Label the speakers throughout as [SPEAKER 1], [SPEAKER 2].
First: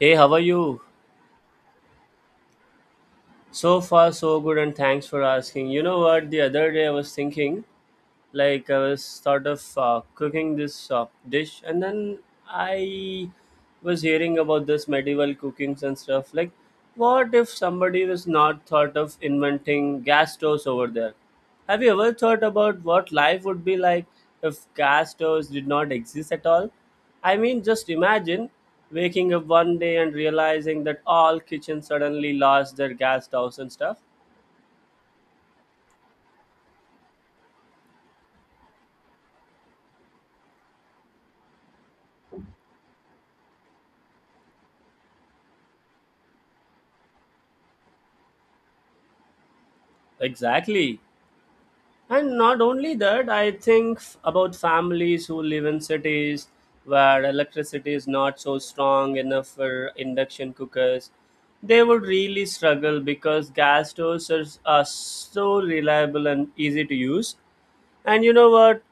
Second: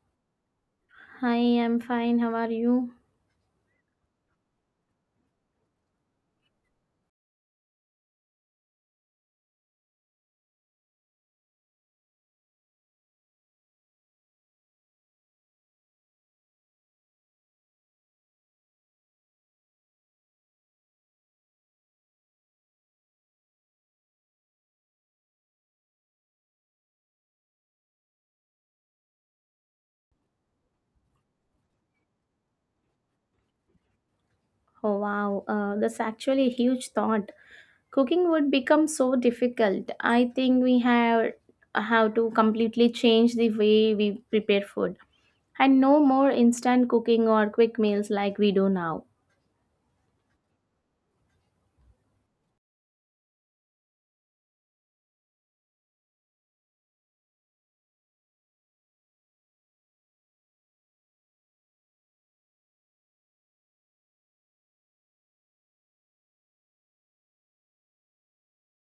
[SPEAKER 1] Hey, how are you?
[SPEAKER 2] Hi, I'm fine. How are you?
[SPEAKER 1] So far, so good, and thanks for asking. You know what? The other day I was thinking, like I was sort of cooking this dish, and then I was hearing about this medieval cookings and stuff. Like, what if somebody was not thought of inventing gas stoves over there? Have you ever thought about what life would be like if gas stoves did not exist at all? I mean, just imagine waking up one day and realizing that all kitchens suddenly lost their gas stoves and stuff.
[SPEAKER 2] Oh, wow. That's actually a huge thought. Cooking would become so difficult. I think we have to completely change the way we prepare food, and no more instant cooking or quick meals like we do now.
[SPEAKER 1] Exactly. And not only that, I think about families who live in cities where electricity is not so strong enough for induction cookers. They would really struggle because gas stoves are so reliable and easy to use. And you know what?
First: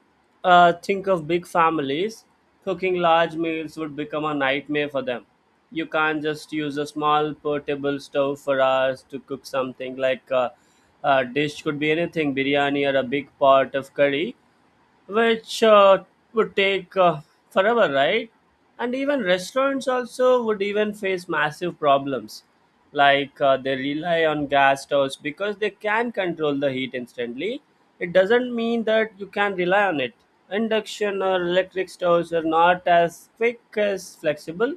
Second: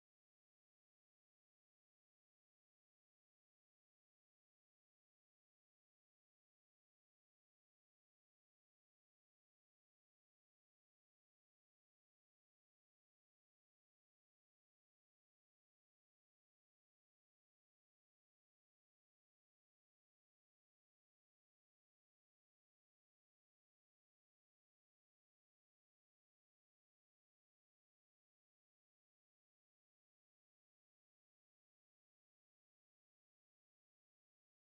[SPEAKER 1] Think of big families. Cooking large meals would become a nightmare for them. You can't just use a small portable stove for hours to cook something like a dish could be anything biryani or a big pot of curry which would take forever, right? And even restaurants also would even face massive problems, like they rely on gas stoves because they can control the heat instantly. It doesn't mean that you can rely on it. Induction or electric stoves are not as quick as flexible,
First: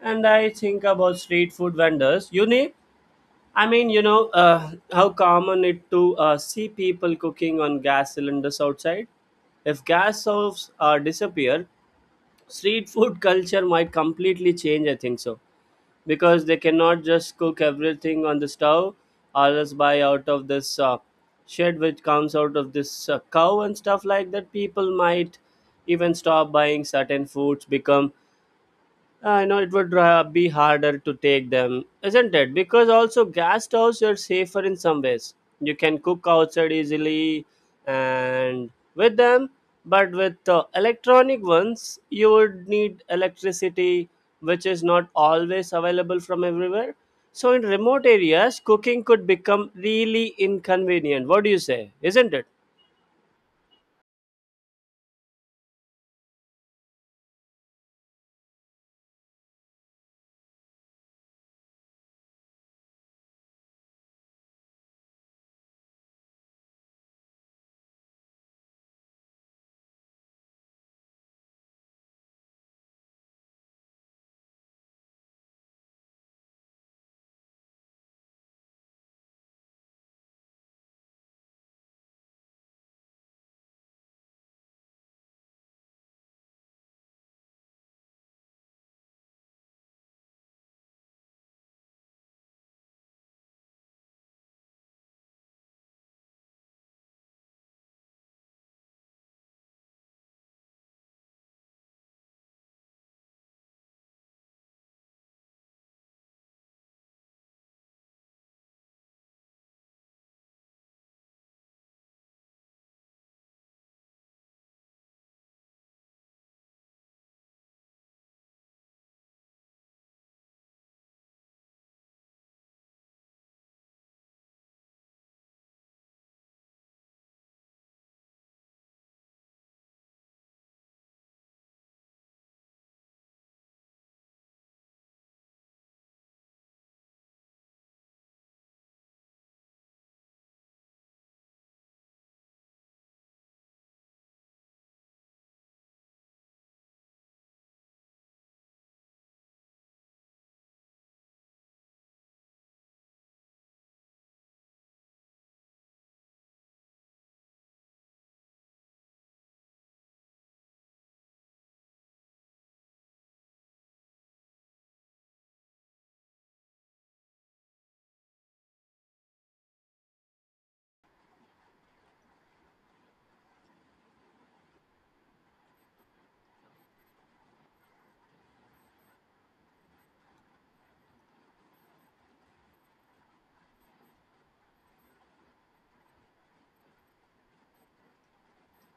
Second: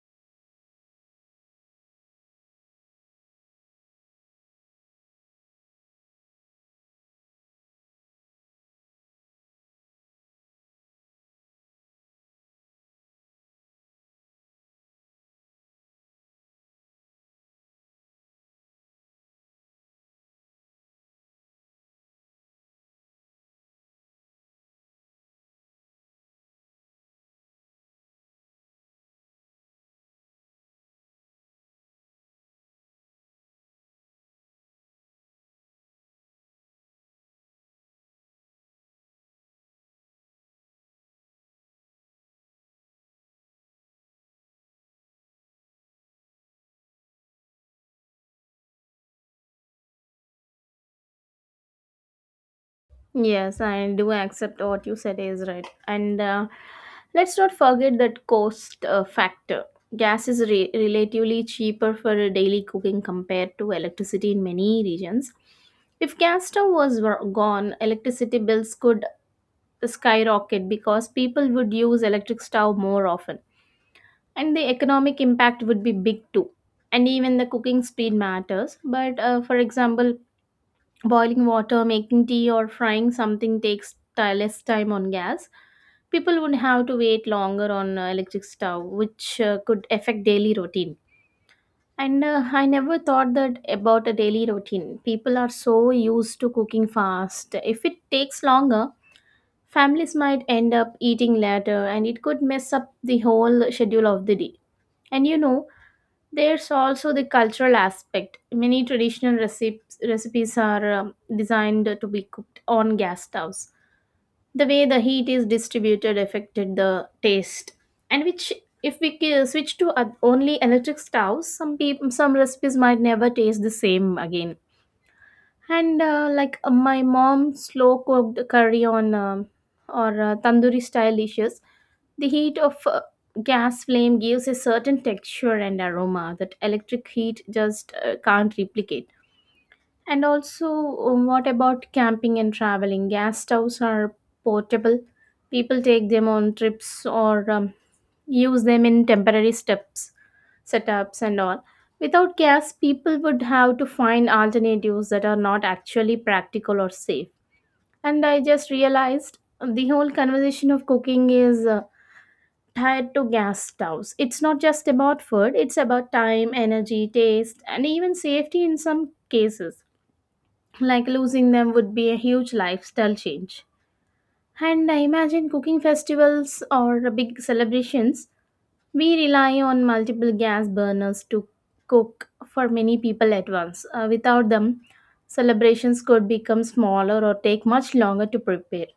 [SPEAKER 1] and I think about street food vendors. You need I mean, you know, How common it to see people cooking on gas cylinders outside. If gas stoves disappear, street food culture might completely change. I think so, because they cannot just cook everything on the stove, or else buy out of this shed which comes out of this cow and stuff like that. People might even stop buying certain foods, become I know it would be harder to take them, isn't it? Because also gas stoves are safer in some ways. You can cook outside easily and with them, but with electronic ones, you would need electricity, which is not always available from everywhere. So in remote areas, cooking could become really inconvenient. What do you say? Isn't it?
[SPEAKER 2] Yes, I do accept what you said is right. And let's not forget that cost factor. Gas is relatively cheaper for a daily cooking compared to electricity in many regions. If gas stove was gone, electricity bills could skyrocket because people would use electric stove more often. And the economic impact would be big too. And even the cooking speed matters. But for example, boiling water, making tea, or frying something takes less time on gas. People would have to wait longer on electric stove, which could affect daily routine. And I never thought that about a daily routine. People are so used to cooking fast. If it takes longer, families might end up eating later, and it could mess up the whole schedule of the day. And there's also the cultural aspect. Many traditional recipes are designed to be cooked on gas stoves. The way the heat is distributed affected the taste, and which if we switch to only electric stoves, some people, some recipes might never taste the same again. And like my mom slow cooked curry on or tandoori style dishes, the heat of a gas flame gives a certain texture and aroma that electric heat just can't replicate. And also, what about camping and traveling? Gas stoves are portable. People take them on trips or use them in setups, and all. Without gas, people would have to find alternatives that are not actually practical or safe. And I just realized the whole conversation of cooking is tied to gas stoves. It's not just about food, it's about time, energy, taste, and even safety in some cases. Like, losing them would be a huge lifestyle change. And I imagine cooking festivals or big celebrations, we rely on multiple gas burners to cook for many people at once. Without them, celebrations could become smaller or take much longer to prepare.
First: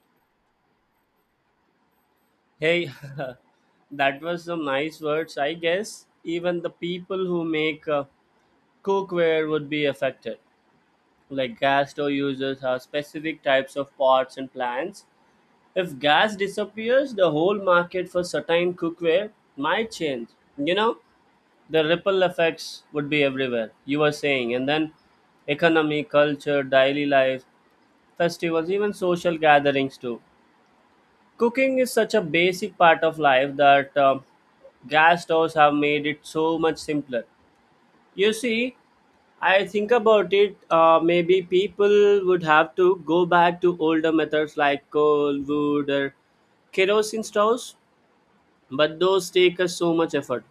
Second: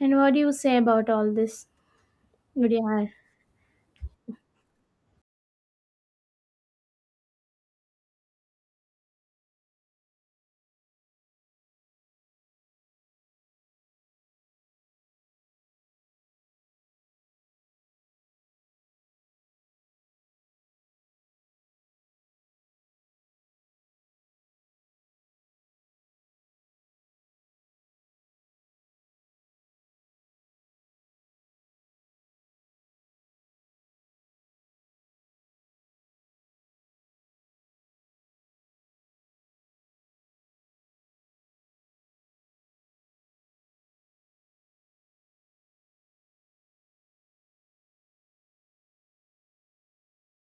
[SPEAKER 2] And what do you say about all this? Would you
[SPEAKER 1] Hey,
[SPEAKER 2] add?
[SPEAKER 1] that was some nice words, I guess. Even the people who make cookware would be affected. Like gas stove uses are specific types of pots and plants. If gas disappears, the whole market for certain cookware might change. You know, the ripple effects would be everywhere. You were saying, and then economy, culture, daily life, festivals, even social gatherings too. Cooking is such a basic part of life that gas stoves have made it so much simpler. You see, I think about it, maybe people would have to go back to older methods like coal, wood, or kerosene stoves, but those take us so much effort.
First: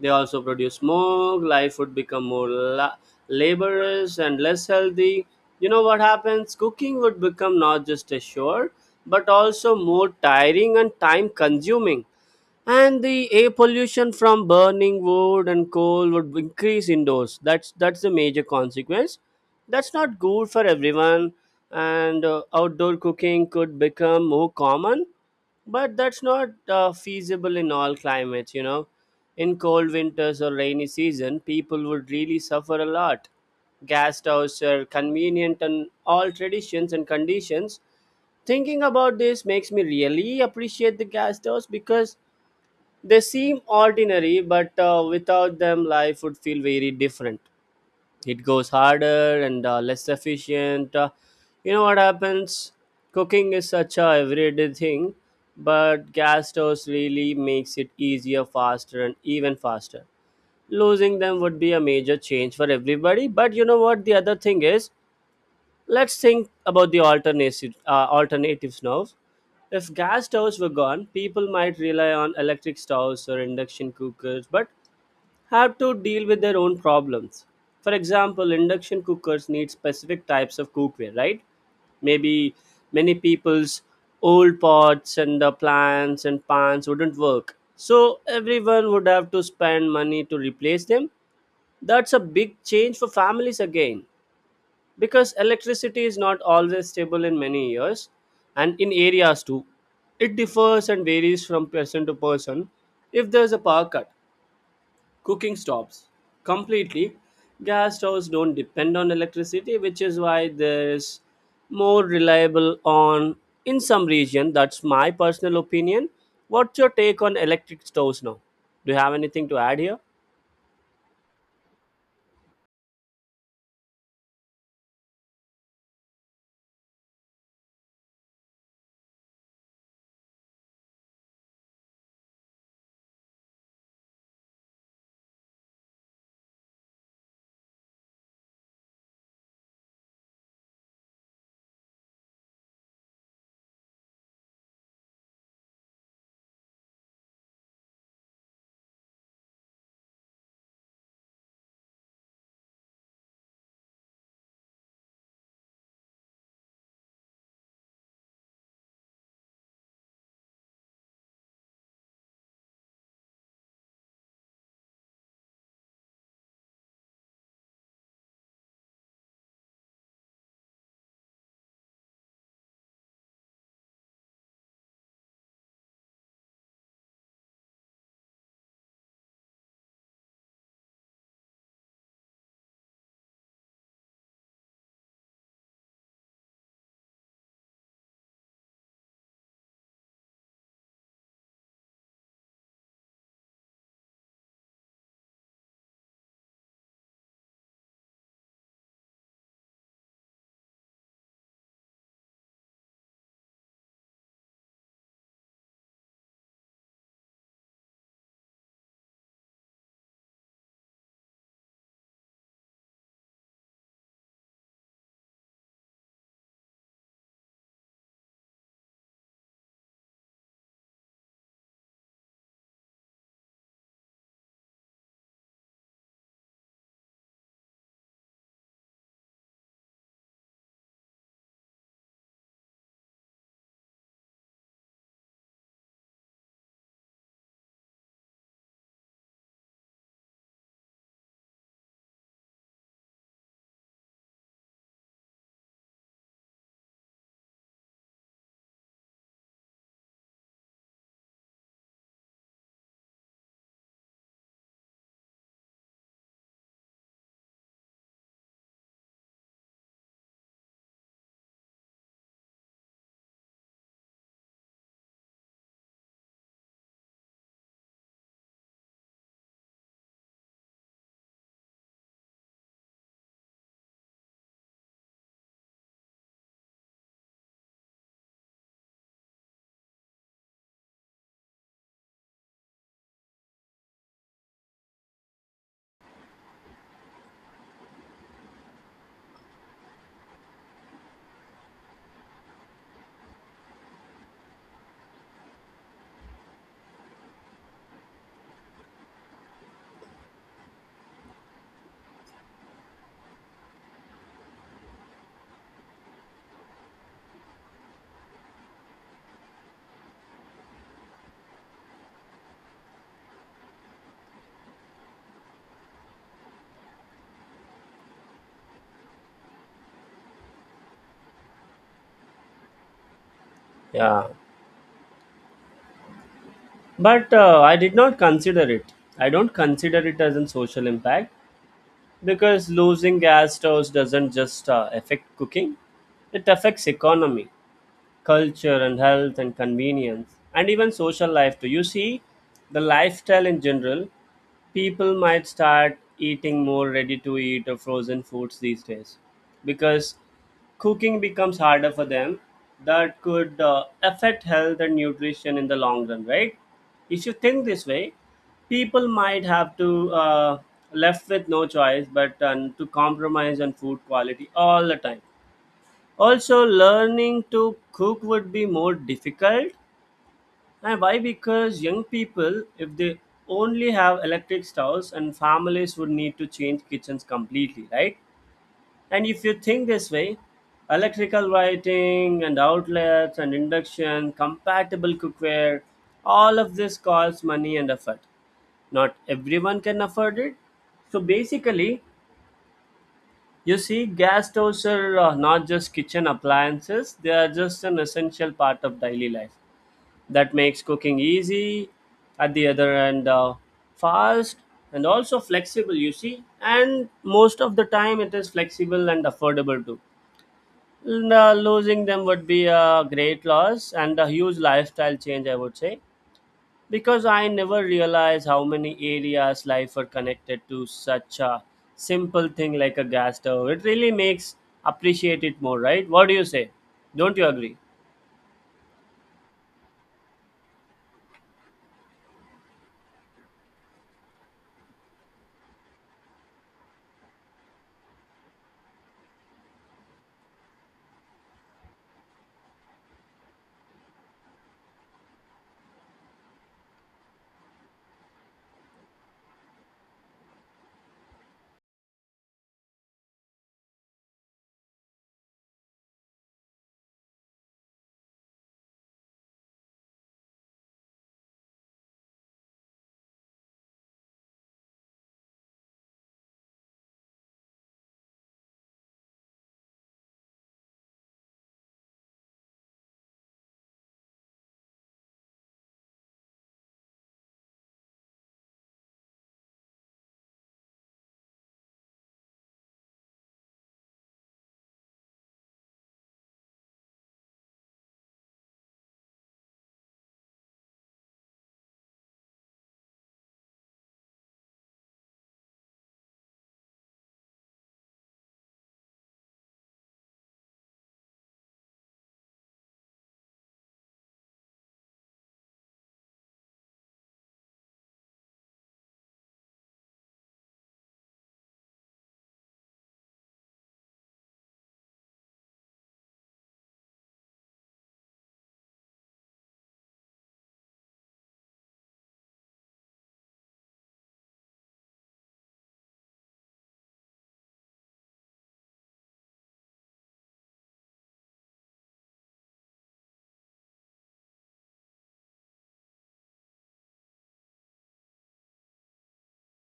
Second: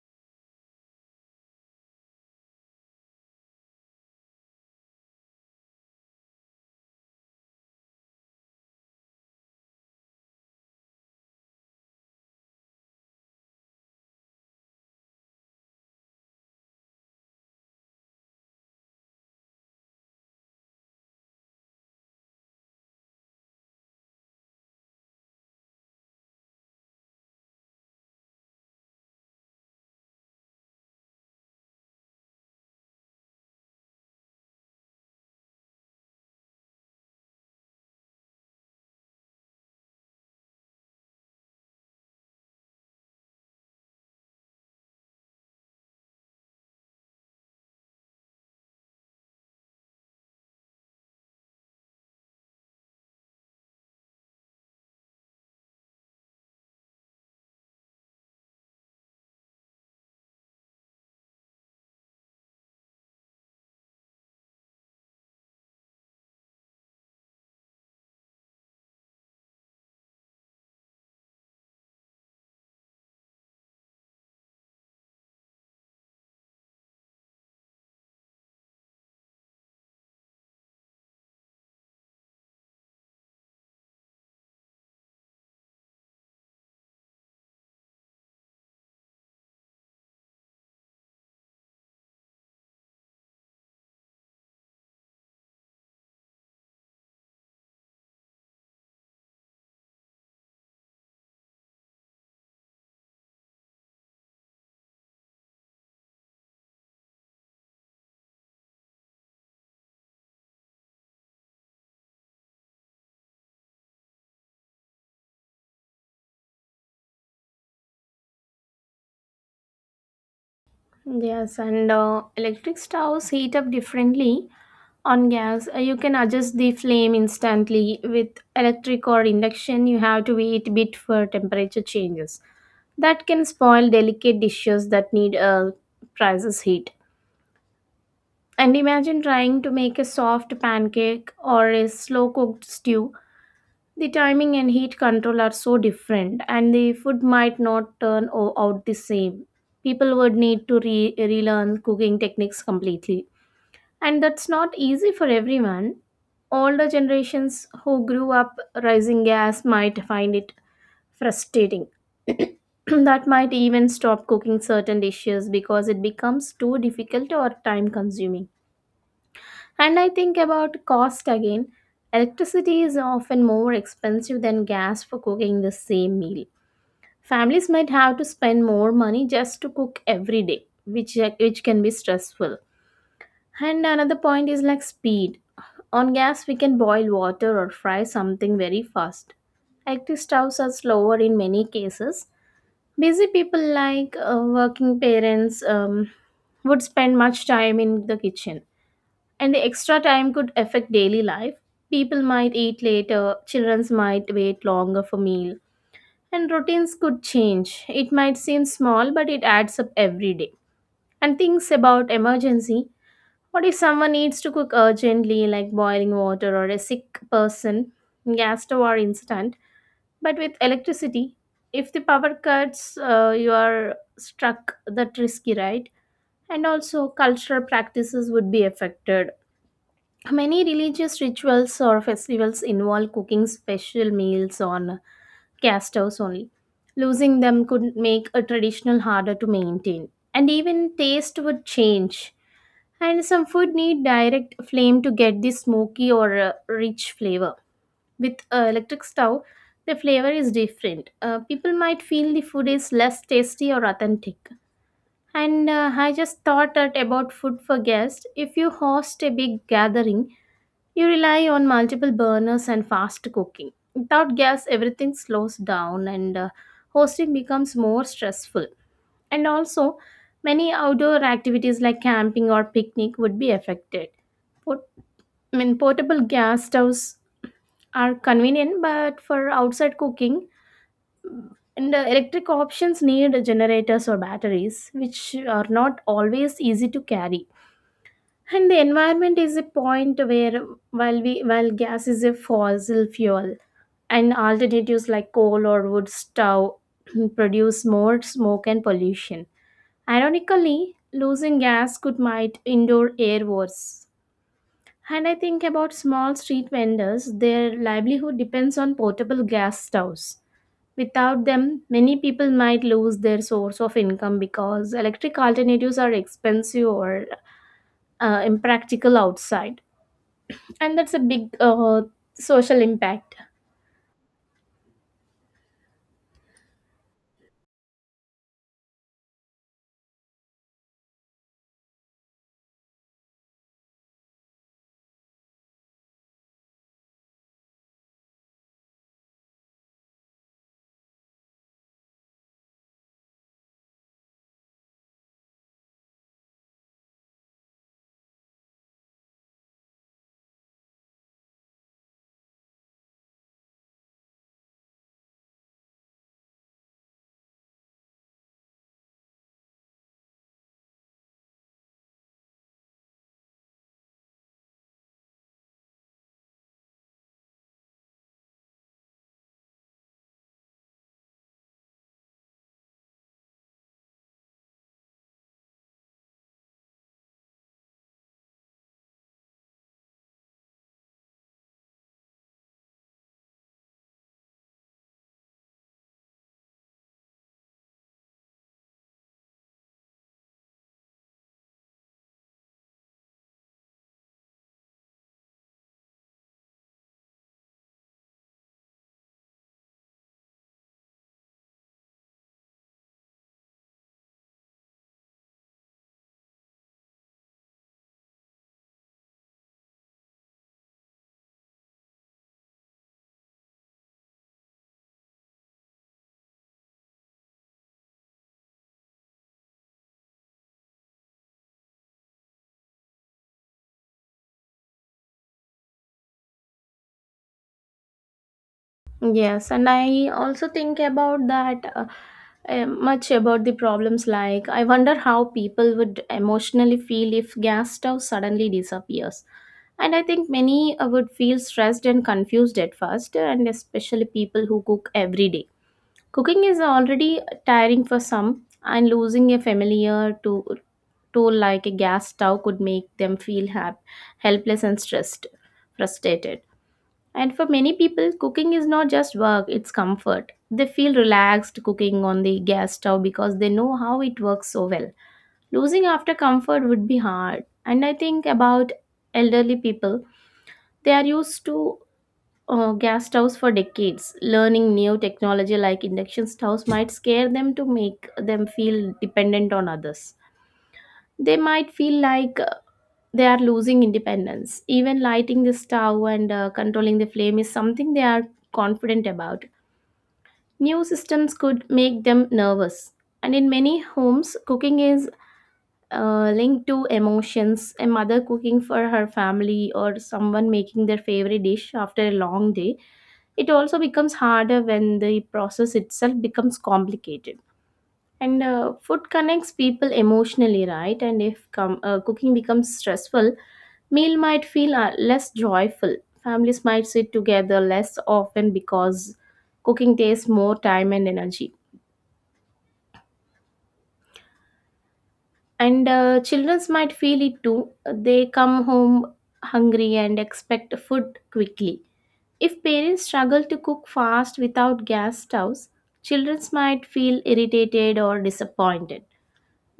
[SPEAKER 1] They also produce smoke, life would become more laborious and less healthy. You know what happens? Cooking would become not just a chore, but also more tiring and time consuming, and the air pollution from burning wood and coal would increase indoors. That's the major consequence. That's not good for everyone. And outdoor cooking could become more common, but that's not feasible in all climates, you know. In cold winters or rainy season, people would really suffer a lot. Gas stoves are convenient and all traditions and conditions. Thinking about this makes me really appreciate the gas stoves because they seem ordinary, but without them, life would feel very different. It goes harder and less efficient. You know what happens? Cooking is such a everyday thing, but gas stoves really makes it easier, faster, and even faster. Losing them would be a major change for everybody. But you know what? The other thing is, let's think about the alternative, alternatives now. If gas stoves were gone, people might rely on electric stoves or induction cookers, but have to deal with their own problems. For example, induction cookers need specific types of cookware, right? Maybe many people's old pots and the plants and pans wouldn't work. So everyone would have to spend money to replace them. That's a big change for families again because electricity is not always stable in many years and in areas too. It differs and varies from person to person. If there's a power cut, cooking stops completely. Gas stoves don't depend on electricity, which is why there's more reliable on in some region. That's my personal opinion. What's your take on electric stoves now? Do you have anything to add here?
[SPEAKER 2] Yes, and electric stoves heat up differently. On gas, you can adjust the flame instantly. With electric or induction, you have to wait a bit for temperature changes. That can spoil delicate dishes that need precise heat. And imagine trying to make a soft pancake or a slow cooked stew. The timing and heat control are so different, and the food might not turn out the same. People would need to relearn cooking techniques completely. And that's not easy for everyone. Older generations who grew up rising gas might find it frustrating. That might even stop cooking certain dishes because it becomes too difficult or time consuming. And I think about cost again. Electricity is often more expensive than gas for cooking the same meal. Families might have to spend more money just to cook every day, which can be stressful. And another point is like speed. On gas, we can boil water or fry something very fast. Active stoves are slower in many cases. Busy people like working parents would spend much time in the kitchen, and the extra time could affect daily life. People might eat later, children might wait longer for meal, and routines could change. It might seem small, but it adds up every day. And things about emergency: what if someone needs to cook urgently, like boiling water or a sick person? Gas stove are instant. But with electricity, if the power cuts, you are struck, that risky, right? And also, cultural practices would be affected. Many religious rituals or festivals involve cooking special meals on gas stoves only. Losing them could make a traditional harder to maintain. And even taste would change, and some food need direct flame to get the smoky or rich flavor. With electric stove, the flavor is different. People might feel the food is less tasty or authentic. And I just thought that about food for guests. If you host a big gathering, you rely on multiple burners and fast cooking. Without gas, everything slows down, and hosting becomes more stressful, and also many outdoor activities like camping or picnic would be affected. Port- I mean, portable gas stoves are convenient, but for outside cooking, and electric options need generators or batteries, which are not always easy to carry. And the environment is a point where, while gas is a fossil fuel, and alternatives like coal or wood stove produce more smoke and pollution. Ironically, losing gas could might indoor air worse. And I think about small street vendors, their livelihood depends on portable gas stoves. Without them, many people might lose their source of income because electric alternatives are expensive or impractical outside. And that's a big social impact.
[SPEAKER 1] Yeah, but I did not consider it. I don't consider it as a social impact. Because losing gas stoves doesn't just affect cooking, it affects economy, culture and health and convenience and even social life too. You see, the lifestyle in general, people might start eating more ready to eat or frozen foods these days because cooking becomes harder for them. That could affect health and nutrition in the long run, right? If you think this way, people might have to left with no choice but to compromise on food quality all the time. Also, learning to cook would be more difficult. And why? Because young people, if they only have electric stoves, and families would need to change kitchens completely, right? And if you think this way, electrical lighting and outlets and induction, compatible cookware, all of this costs money and effort. Not everyone can afford it. So basically, you see, gas stoves are not just kitchen appliances, they are just an essential part of daily life that makes cooking easy, at the other end, fast, and also flexible, you see. And most of the time, it is flexible and affordable too. And losing them would be a great loss and a huge lifestyle change, I would say. Because I never realized how many areas life are connected to such a simple thing like a gas stove. It really makes appreciate it more, right? What do you say? Don't you agree?
[SPEAKER 2] Yes, and I also think about that much about the problems. Like, I wonder how people would emotionally feel if gas stove suddenly disappears. And I think many would feel stressed and confused at first, and especially people who cook every day. Cooking is already tiring for some, and losing a familiar to tool like a gas stove could make them feel helpless and stressed, frustrated. And for many people, cooking is not just work, it's comfort. They feel relaxed cooking on the gas stove because they know how it works so well. Losing after comfort would be hard. And I think about elderly people, they are used to gas stoves for decades. Learning new technology like induction stoves might scare them to make them feel dependent on others. They might feel like they are losing independence. Even lighting the stove and controlling the flame is something they are confident about. New systems could make them nervous. And in many homes, cooking is linked to emotions. A mother cooking for her family, or someone making their favorite dish after a long day. It also becomes harder when the process itself becomes complicated. And food connects people emotionally, right? And if cooking becomes stressful, meal might feel less joyful. Families might sit together less often because cooking takes more time and energy. And children might feel it too. They come home hungry and expect food quickly. If parents struggle to cook fast without gas stoves, children might feel irritated or disappointed.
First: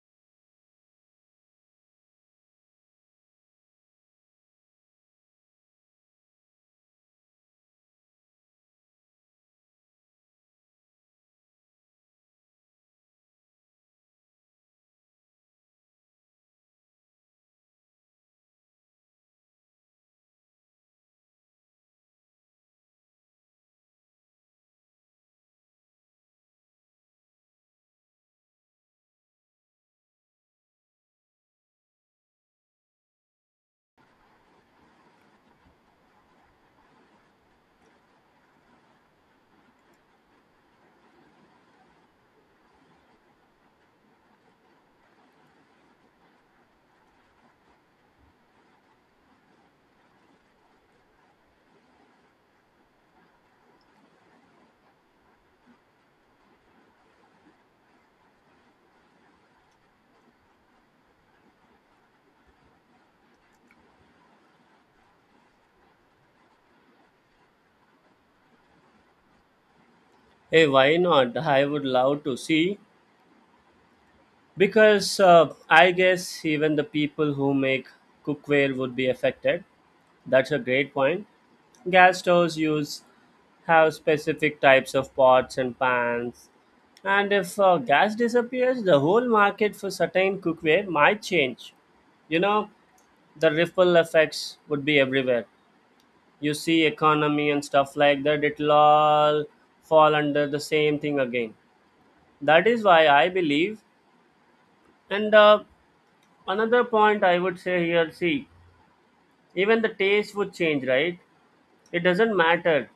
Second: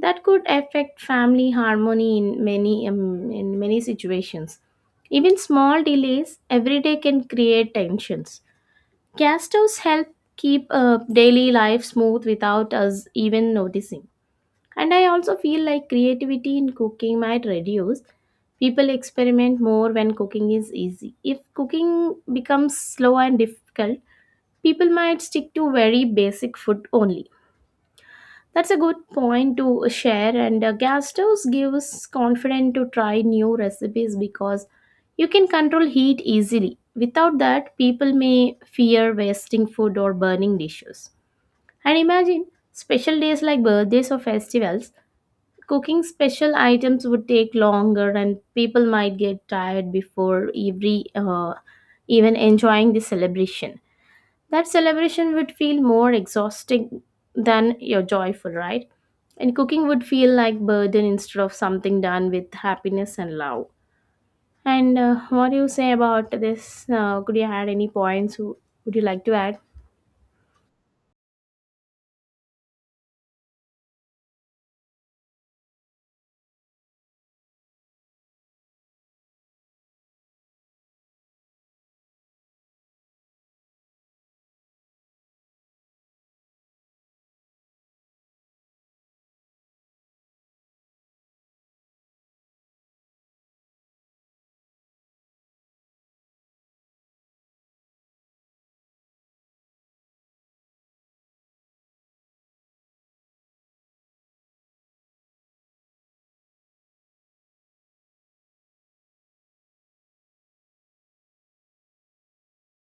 [SPEAKER 2] That could affect family harmony in many situations. Even small delays every day can create tensions. Gas stoves help keep daily life smooth without us even noticing. And I also feel like creativity in cooking might reduce. People experiment more when cooking is easy. If cooking becomes slow and difficult, people might stick to very basic food only. That's a good point to share, and gas stoves gives confidence to try new recipes because you can control heat easily. Without that, people may fear wasting food or burning dishes. And imagine special days like birthdays or festivals. Cooking special items would take longer, and people might get tired before every even enjoying the celebration. That celebration would feel more exhausting than your joyful, right? And cooking would feel like burden instead of something done with happiness and love. And what do you say about this? Could you add any points? Who would you like to add?
[SPEAKER 1] Hey, why not? I would love to see because I guess even the people who make cookware would be affected. That's a great point. Gas stoves use have specific types of pots and pans, and if gas disappears, the whole market for certain cookware might change. You know, the ripple effects would be everywhere. You see economy and stuff like that; it'll all fall under the same thing again. That is why I believe. And another point I would say here, see, even the taste would change, right? It doesn't matter.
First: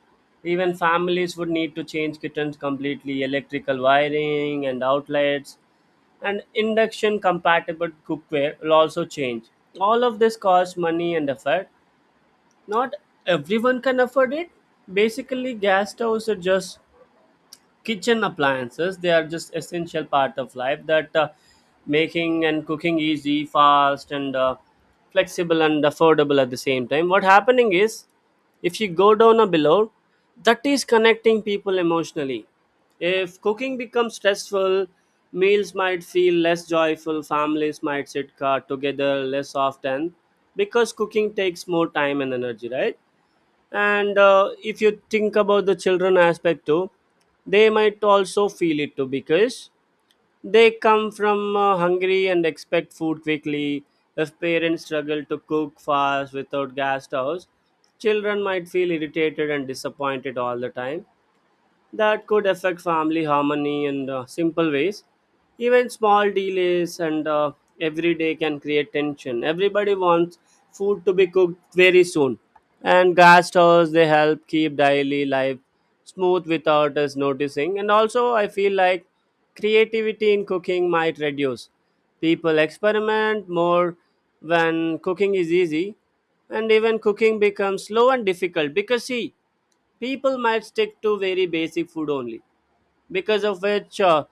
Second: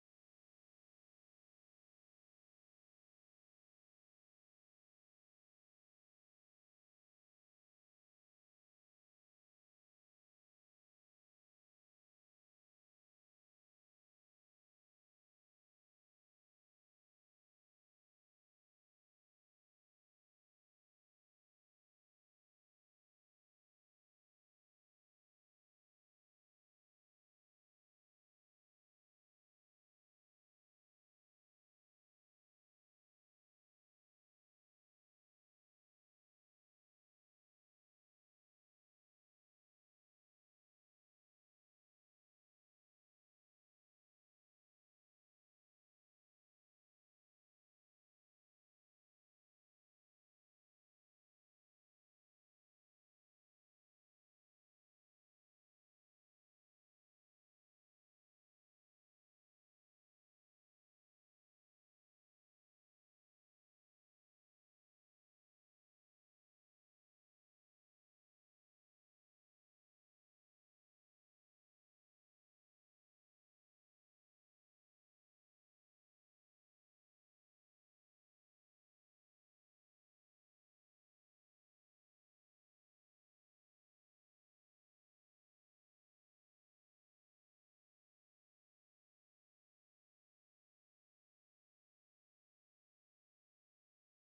[SPEAKER 1] Even families would need to change kittens completely, electrical wiring and outlets, and induction compatible cookware will also change. All of this costs money and effort. Not everyone can afford it. Basically, gas stoves are just kitchen appliances, they are just essential part of life that making and cooking easy, fast and flexible and affordable at the same time. What happening is, if you go down a below, that is connecting people emotionally. If cooking becomes stressful, meals might feel less joyful, families might sit together less often because cooking takes more time and energy, right? And if you think about the children aspect too, they might also feel it too because they come from hungry and expect food quickly. If parents struggle to cook fast without gas stoves, children might feel irritated and disappointed all the time. That could affect family harmony in simple ways. Even small delays and every day can create tension. Everybody wants food to be cooked very soon, and gas stoves they help keep daily life smooth without us noticing. And also, I feel like creativity in cooking might reduce. People experiment more when cooking is easy, and even cooking becomes slow and difficult because see people might stick to very basic food only because of which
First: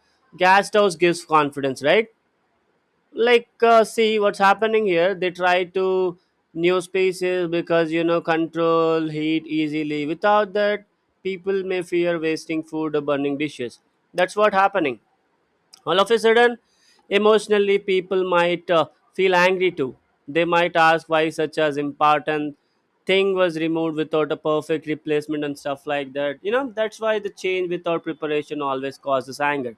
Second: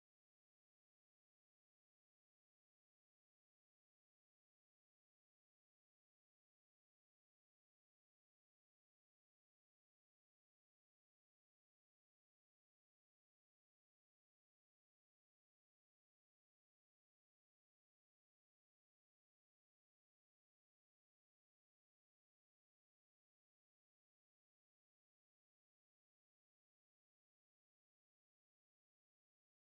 [SPEAKER 1] gas house gives confidence, right? Like see what's happening here, they try to new spaces because you know control heat easily. Without that, people may fear wasting food or burning dishes. That's what happening all of a sudden. Emotionally people might feel angry too. They might ask why such as important thing was removed without a perfect replacement and stuff like that, you know. That's why the change without preparation always causes anger.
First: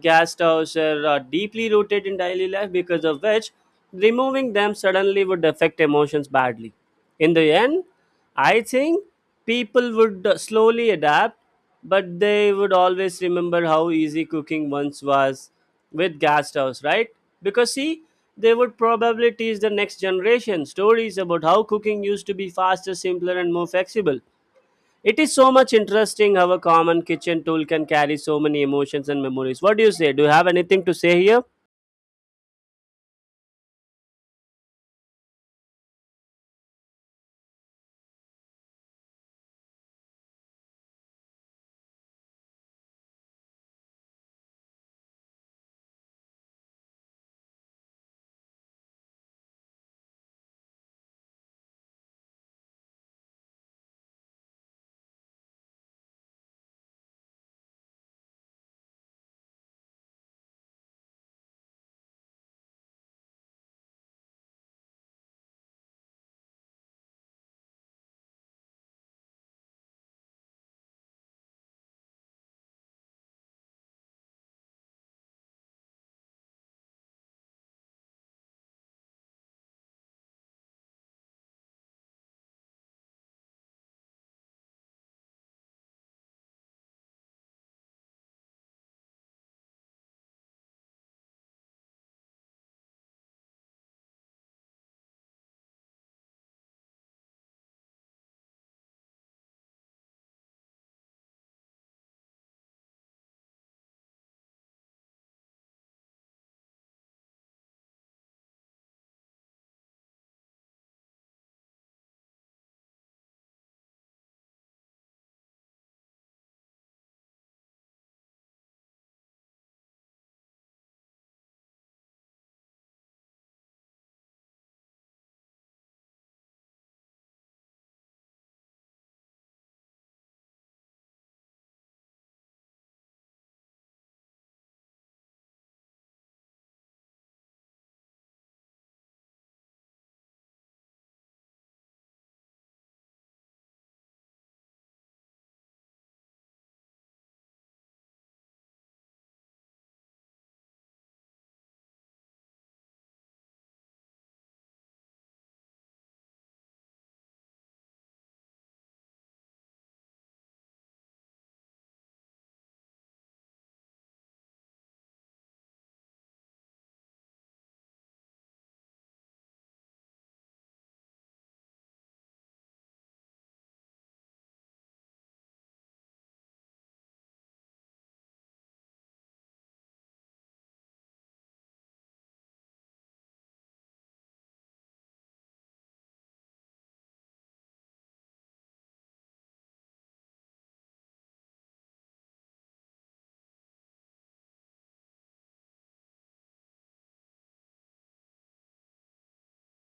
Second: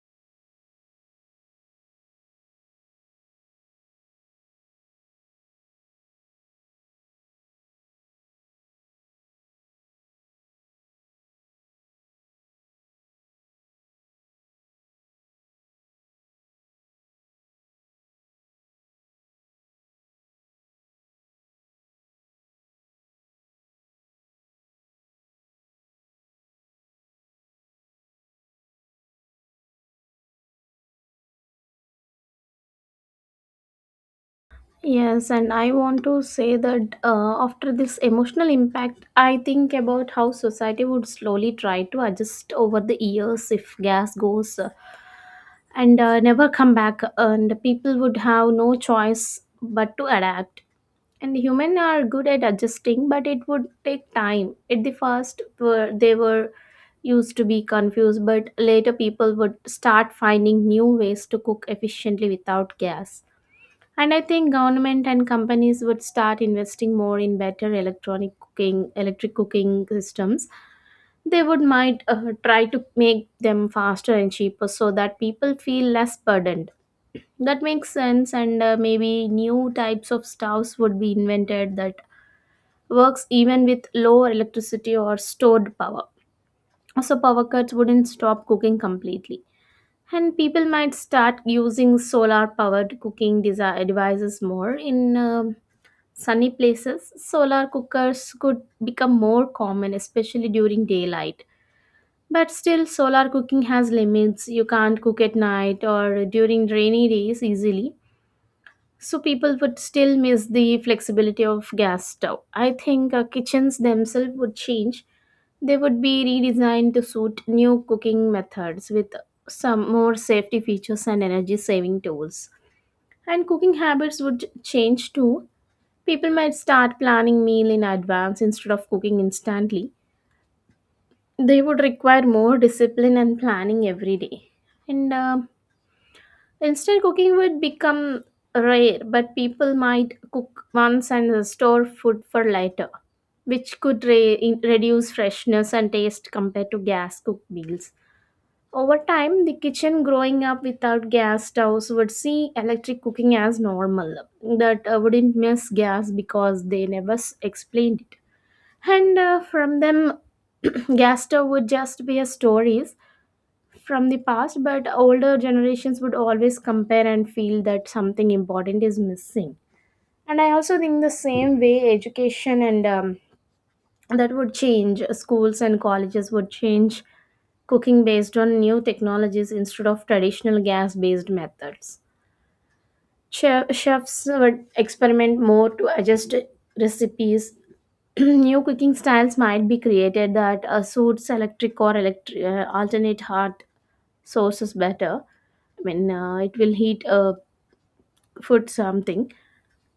[SPEAKER 1] Gas stoves are deeply rooted in daily life because of which removing them suddenly would affect emotions badly. In the end, I think people would slowly adapt, but they would always remember how easy cooking once was with gas stoves, right? Because see, they would probably teach the next generation stories about how cooking used to be faster, simpler, and more flexible. It is so much interesting how a common kitchen tool can carry so many emotions and memories. What do you say? Do you have anything to say here?
[SPEAKER 2] Yes, and I want to say that after this emotional impact, I think about how society would slowly try to adjust over the years if gas goes and never come back, and people would have no choice but to adapt. And humans are good at adjusting, but it would take time. At the first, were they were used to be confused, but later people would start finding new ways to cook efficiently without gas. And I think government and companies would start investing more in better electric cooking systems. They would might try to make them faster and cheaper so that people feel less burdened. That makes sense, and maybe new types of stoves would be invented that works even with low electricity or stored power. So power cuts wouldn't stop cooking completely. And people might start using solar powered cooking devices more in sunny places. Solar cookers could become more common, especially during daylight. But still, solar cooking has limits. You can't cook at night or during rainy days easily. So, people would still miss the flexibility of gas stove. I think kitchens themselves would change. They would be redesigned to suit new cooking methods with some more safety features and energy saving tools. And cooking habits would change too. People might start planning meal in advance instead of cooking instantly. They would require more discipline and planning every day. And Instant cooking would become rare, but people might cook once and store food for later, which could reduce freshness and taste compared to gas cooked meals. Over time, the kitchen growing up without gas stoves would see electric cooking as normal, that wouldn't miss gas because they never explained it. And from them, Gaster would just be a stories from the past, but older generations would always compare and feel that something important is missing. And I also think the same way education and that would change. Schools and colleges would change cooking based on new technologies instead of traditional gas based methods. Chefs would experiment more to adjust recipes. New cooking styles might be created that suits electric or electric alternate hot sources better. I mean, it will heat food something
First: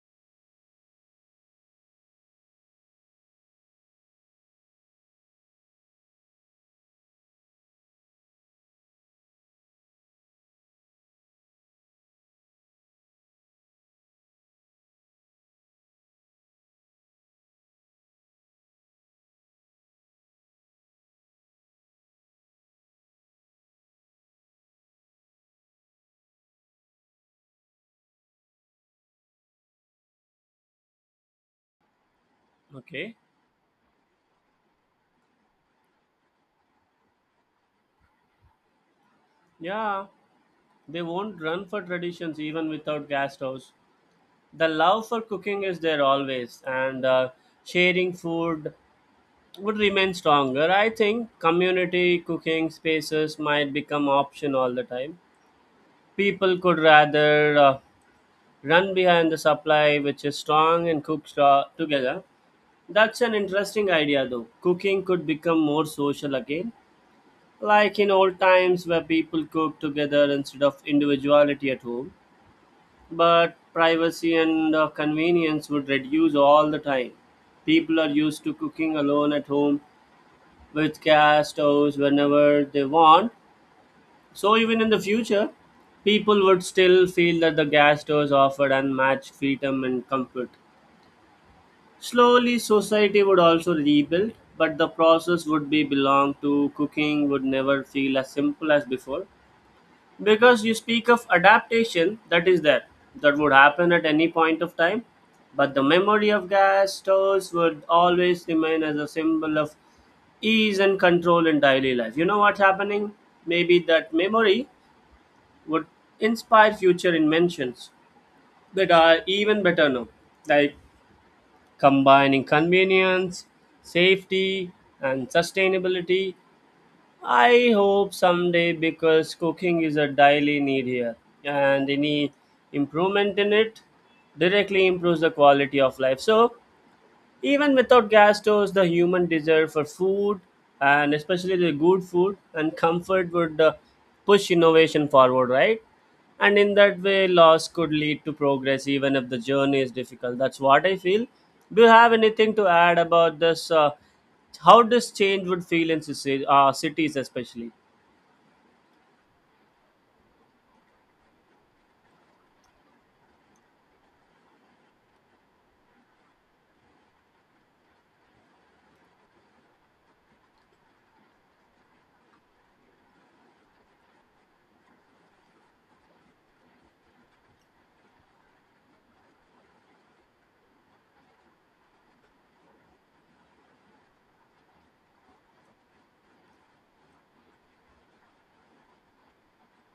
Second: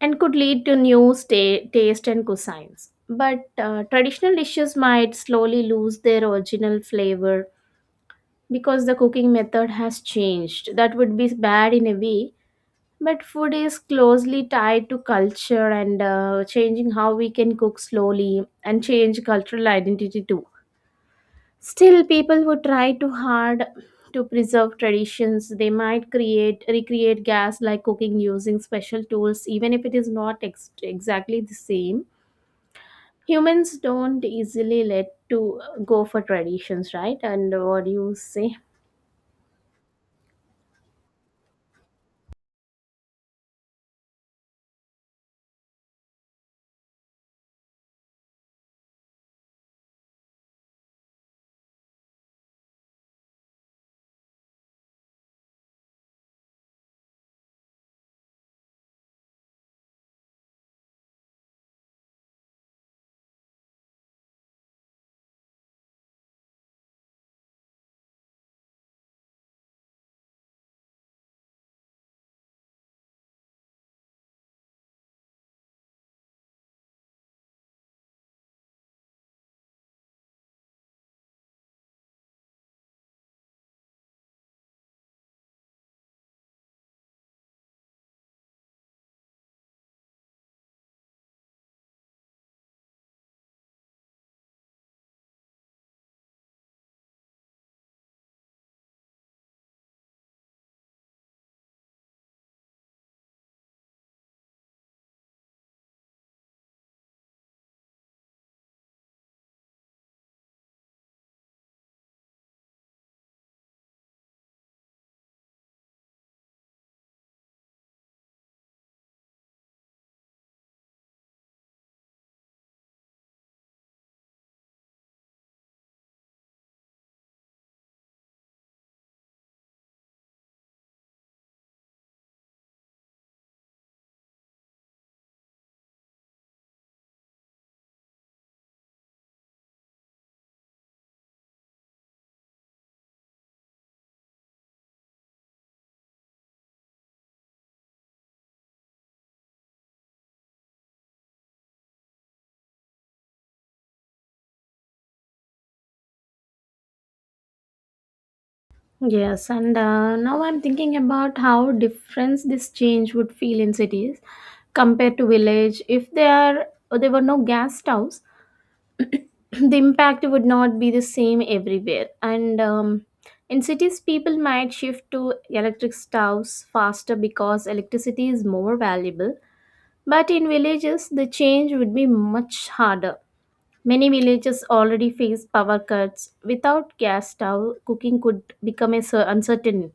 [SPEAKER 2] and could lead to new taste and cuisines. But traditional dishes might slowly lose their original flavor because the cooking method has changed. That would be bad in a way. But food is closely tied to culture and changing how we can cook slowly and change cultural identity too. Still, people would try too hard to preserve traditions. They might recreate gas like cooking using special tools, even if it is not exactly the same.
[SPEAKER 1] Okay.
[SPEAKER 2] Humans don't easily let to go for traditions, right? And what do you say?
[SPEAKER 1] Yeah. They won't run for traditions even without gas stoves. The love for cooking is there always, and sharing food would remain stronger. I think community cooking spaces might become option all the time. People could rather run behind the supply, which is strong, and together. That's an interesting idea, though. Cooking could become more social again, like in old times where people cooked together instead of individuality at home. But privacy and convenience would reduce all the time. People are used to cooking alone at home with gas stoves whenever they want. So, even in the future, people would still feel that the gas stoves offered unmatched freedom and comfort. Slowly, society would also rebuild, but the process would be belong to cooking would never feel as simple as before, because you speak of adaptation that is there, that would happen at any point of time, but the memory of gas stoves would always remain as a symbol of ease and control in daily life. You know what's happening? Maybe that memory would inspire future inventions that are even better now, like combining convenience, safety, and sustainability. I hope someday because cooking is a daily need here, and any improvement in it directly improves the quality of life. So, even without gas stoves, the human desire for food, and especially the good food and comfort, would push innovation forward, right? And in that way, loss could lead to progress, even if the journey is difficult. That's what I feel. Do you have anything to add about this? How this change would feel in cities, cities especially?
[SPEAKER 2] Yes, and now I'm thinking about how different this change would feel in cities compared to village if there they were no gas stoves. The impact would not be the same everywhere, and in cities people might shift to electric stoves faster because electricity is more valuable, but in villages the change would be much harder. Many villages already face power cuts. Without gas stove cooking could become a uncertain,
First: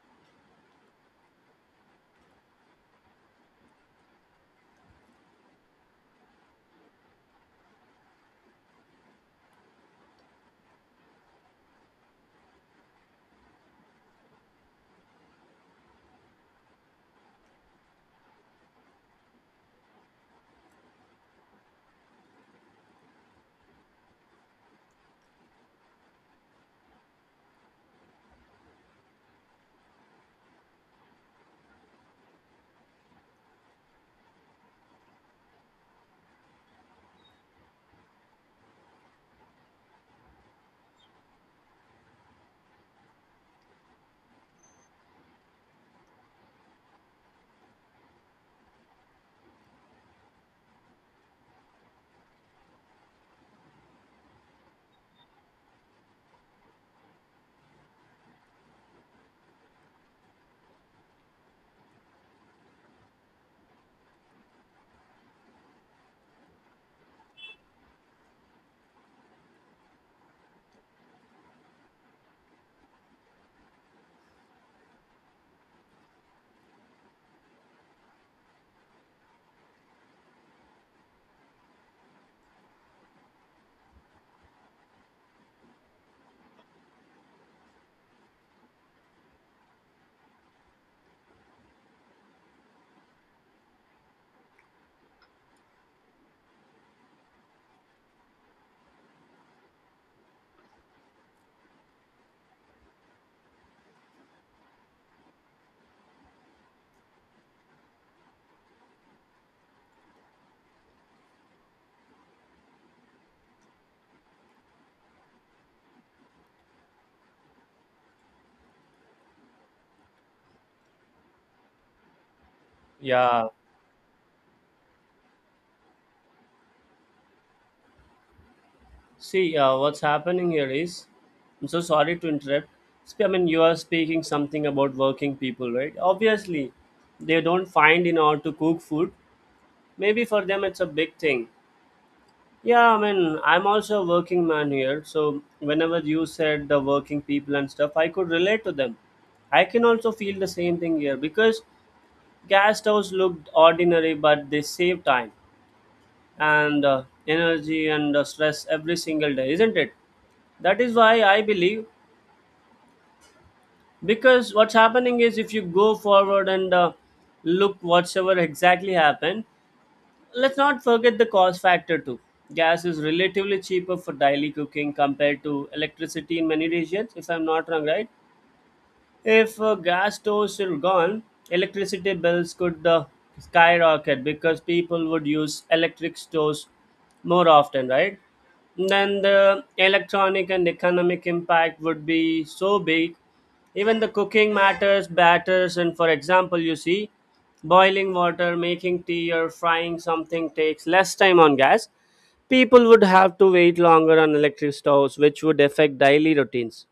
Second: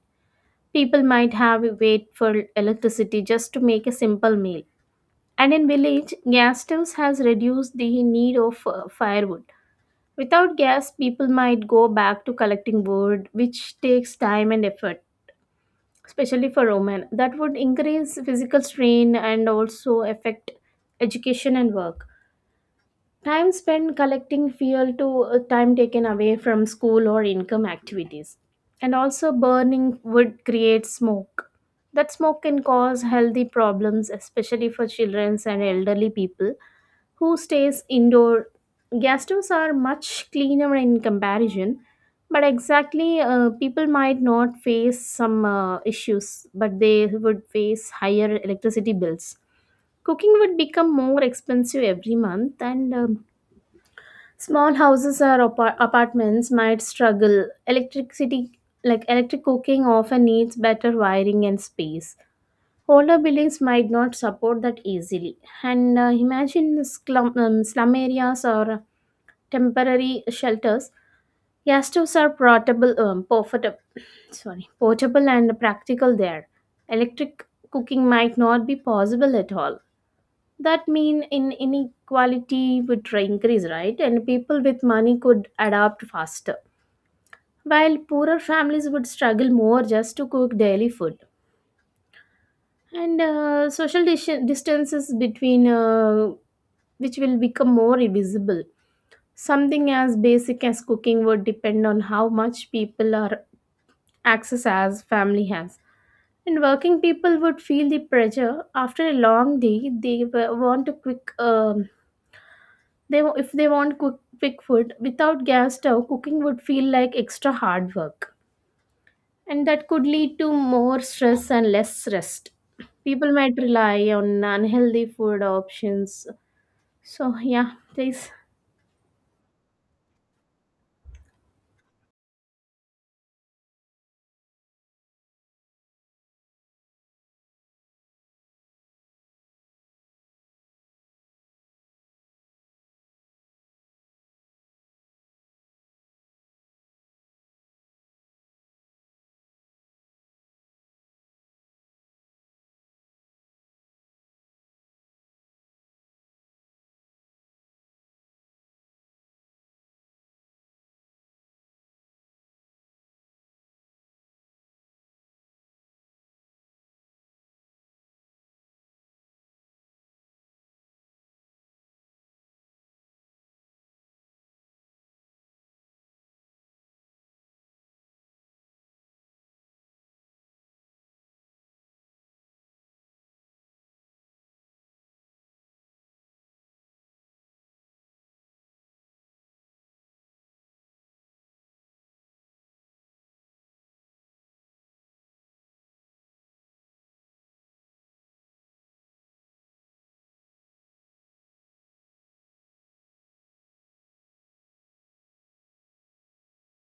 [SPEAKER 2] people might have to wait for electricity just to make a simple meal. And in village gas stoves has reduced the need of firewood. Without gas, people might go back to collecting wood, which takes time and effort, especially for women. That would increase physical strain and also affect education and work. Time spent collecting fuel to time taken away from school or income activities. And also, burning wood creates smoke. That smoke can cause healthy problems, especially for children and elderly people who stays indoor. Gas stoves are much cleaner in comparison, but exactly, people might not face some issues, but they would face higher electricity bills. Cooking would become more expensive every month, and small houses or apartments might struggle. Electricity, like electric cooking, often needs better wiring and space. Older buildings might not support that easily. And imagine slum, slum areas or temporary shelters. Gas stoves are portable, sorry, portable and practical there. Electric cooking might not be possible at all. That mean in inequality would increase, right? And people with money could adapt faster, while poorer families would struggle more just to cook daily food. And social distances between which will become more invisible, something as basic as cooking would depend on how much people are access as family has. And working people would feel the pressure. After a long day they want a quick they if they want quick food without gas stove cooking would feel like extra hard work and that could lead to more stress and less rest. People
[SPEAKER 1] Yeah.
[SPEAKER 2] might rely on unhealthy food options. So yeah, this
[SPEAKER 1] See, what's happening here is, I'm so sorry to interrupt. I mean, you are speaking something about working people, right? Obviously, they don't find in order to cook food. Maybe for them it's a big thing. Yeah, I mean, I'm also a working man here. So whenever you said the working people and stuff, I could relate to them. I can also feel the same thing here because gas stoves looked ordinary, but they save time and energy and stress every single day, isn't it? That is why I believe, because what's happening is if you go forward and look whatsoever exactly happened, let's not forget the cost factor too. Gas is relatively cheaper for daily cooking compared to electricity in many regions, if I'm not wrong, right? If gas stoves were gone, electricity bills could skyrocket because people would use electric stoves more often, right? Then the electronic and economic impact would be so big. Even the cooking matters, batters, and for example, you see, boiling water, making tea, or frying something takes less time on gas. People would have to wait longer on electric stoves, which would affect daily routines,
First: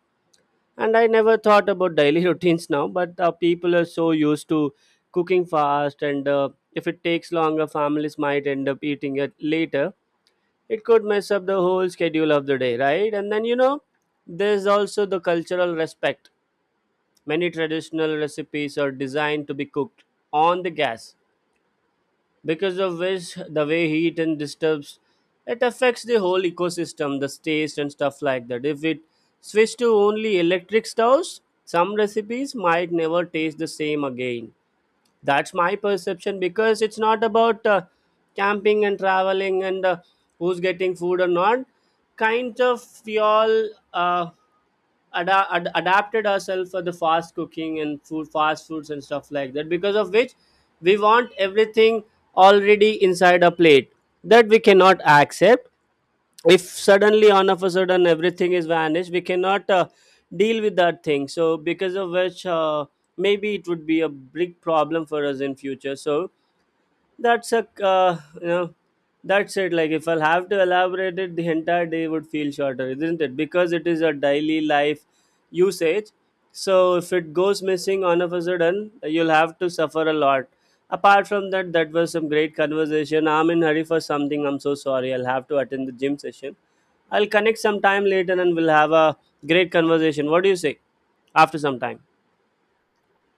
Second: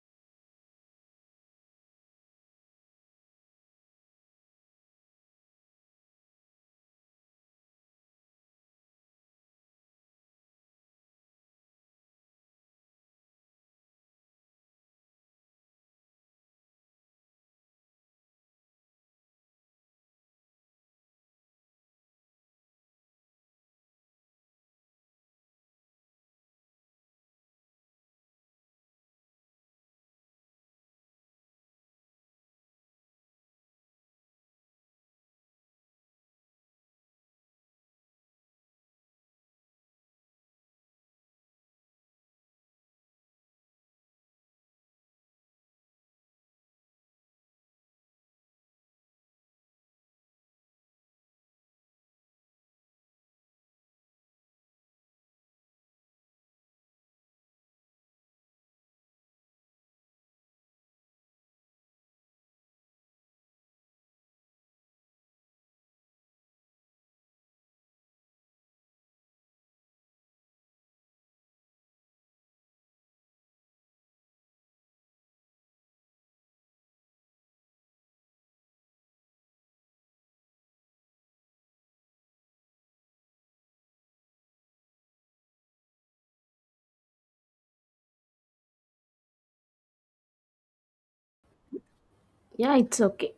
[SPEAKER 1] and I never thought about daily routines now, but people are so used to cooking fast, and if it takes longer, families might end up eating it later. It could mess up the whole schedule of the day, right? And then, you know, there's also the cultural respect. Many traditional recipes are designed to be cooked on the gas, because of which the way heat and disturbs, it affects the whole ecosystem, the taste and stuff like that. If it switch to only electric stoves, some recipes might never taste the same again. That's my perception, because it's not about camping and traveling and who's getting food or not. Kind of we all uh, adapted ourselves for the fast cooking and food, fast foods and stuff like that, because of which we want everything already inside a plate, that we cannot accept. If suddenly on of a sudden everything is vanished, we cannot deal with that thing. So because of which maybe it would be a big problem for us in future. So that's a you know, that's it. Like if I'll have to elaborate it, the entire day would feel shorter, isn't it? Because it is a daily life usage. So if it goes missing all of a sudden, you'll have to suffer a lot. Apart from that, that was some great conversation. I'm in hurry for something. I'm so sorry. I'll have to attend the gym session. I'll connect sometime later and we'll have a great conversation. What do you say? After some time.
[SPEAKER 2] yeah, it's okay.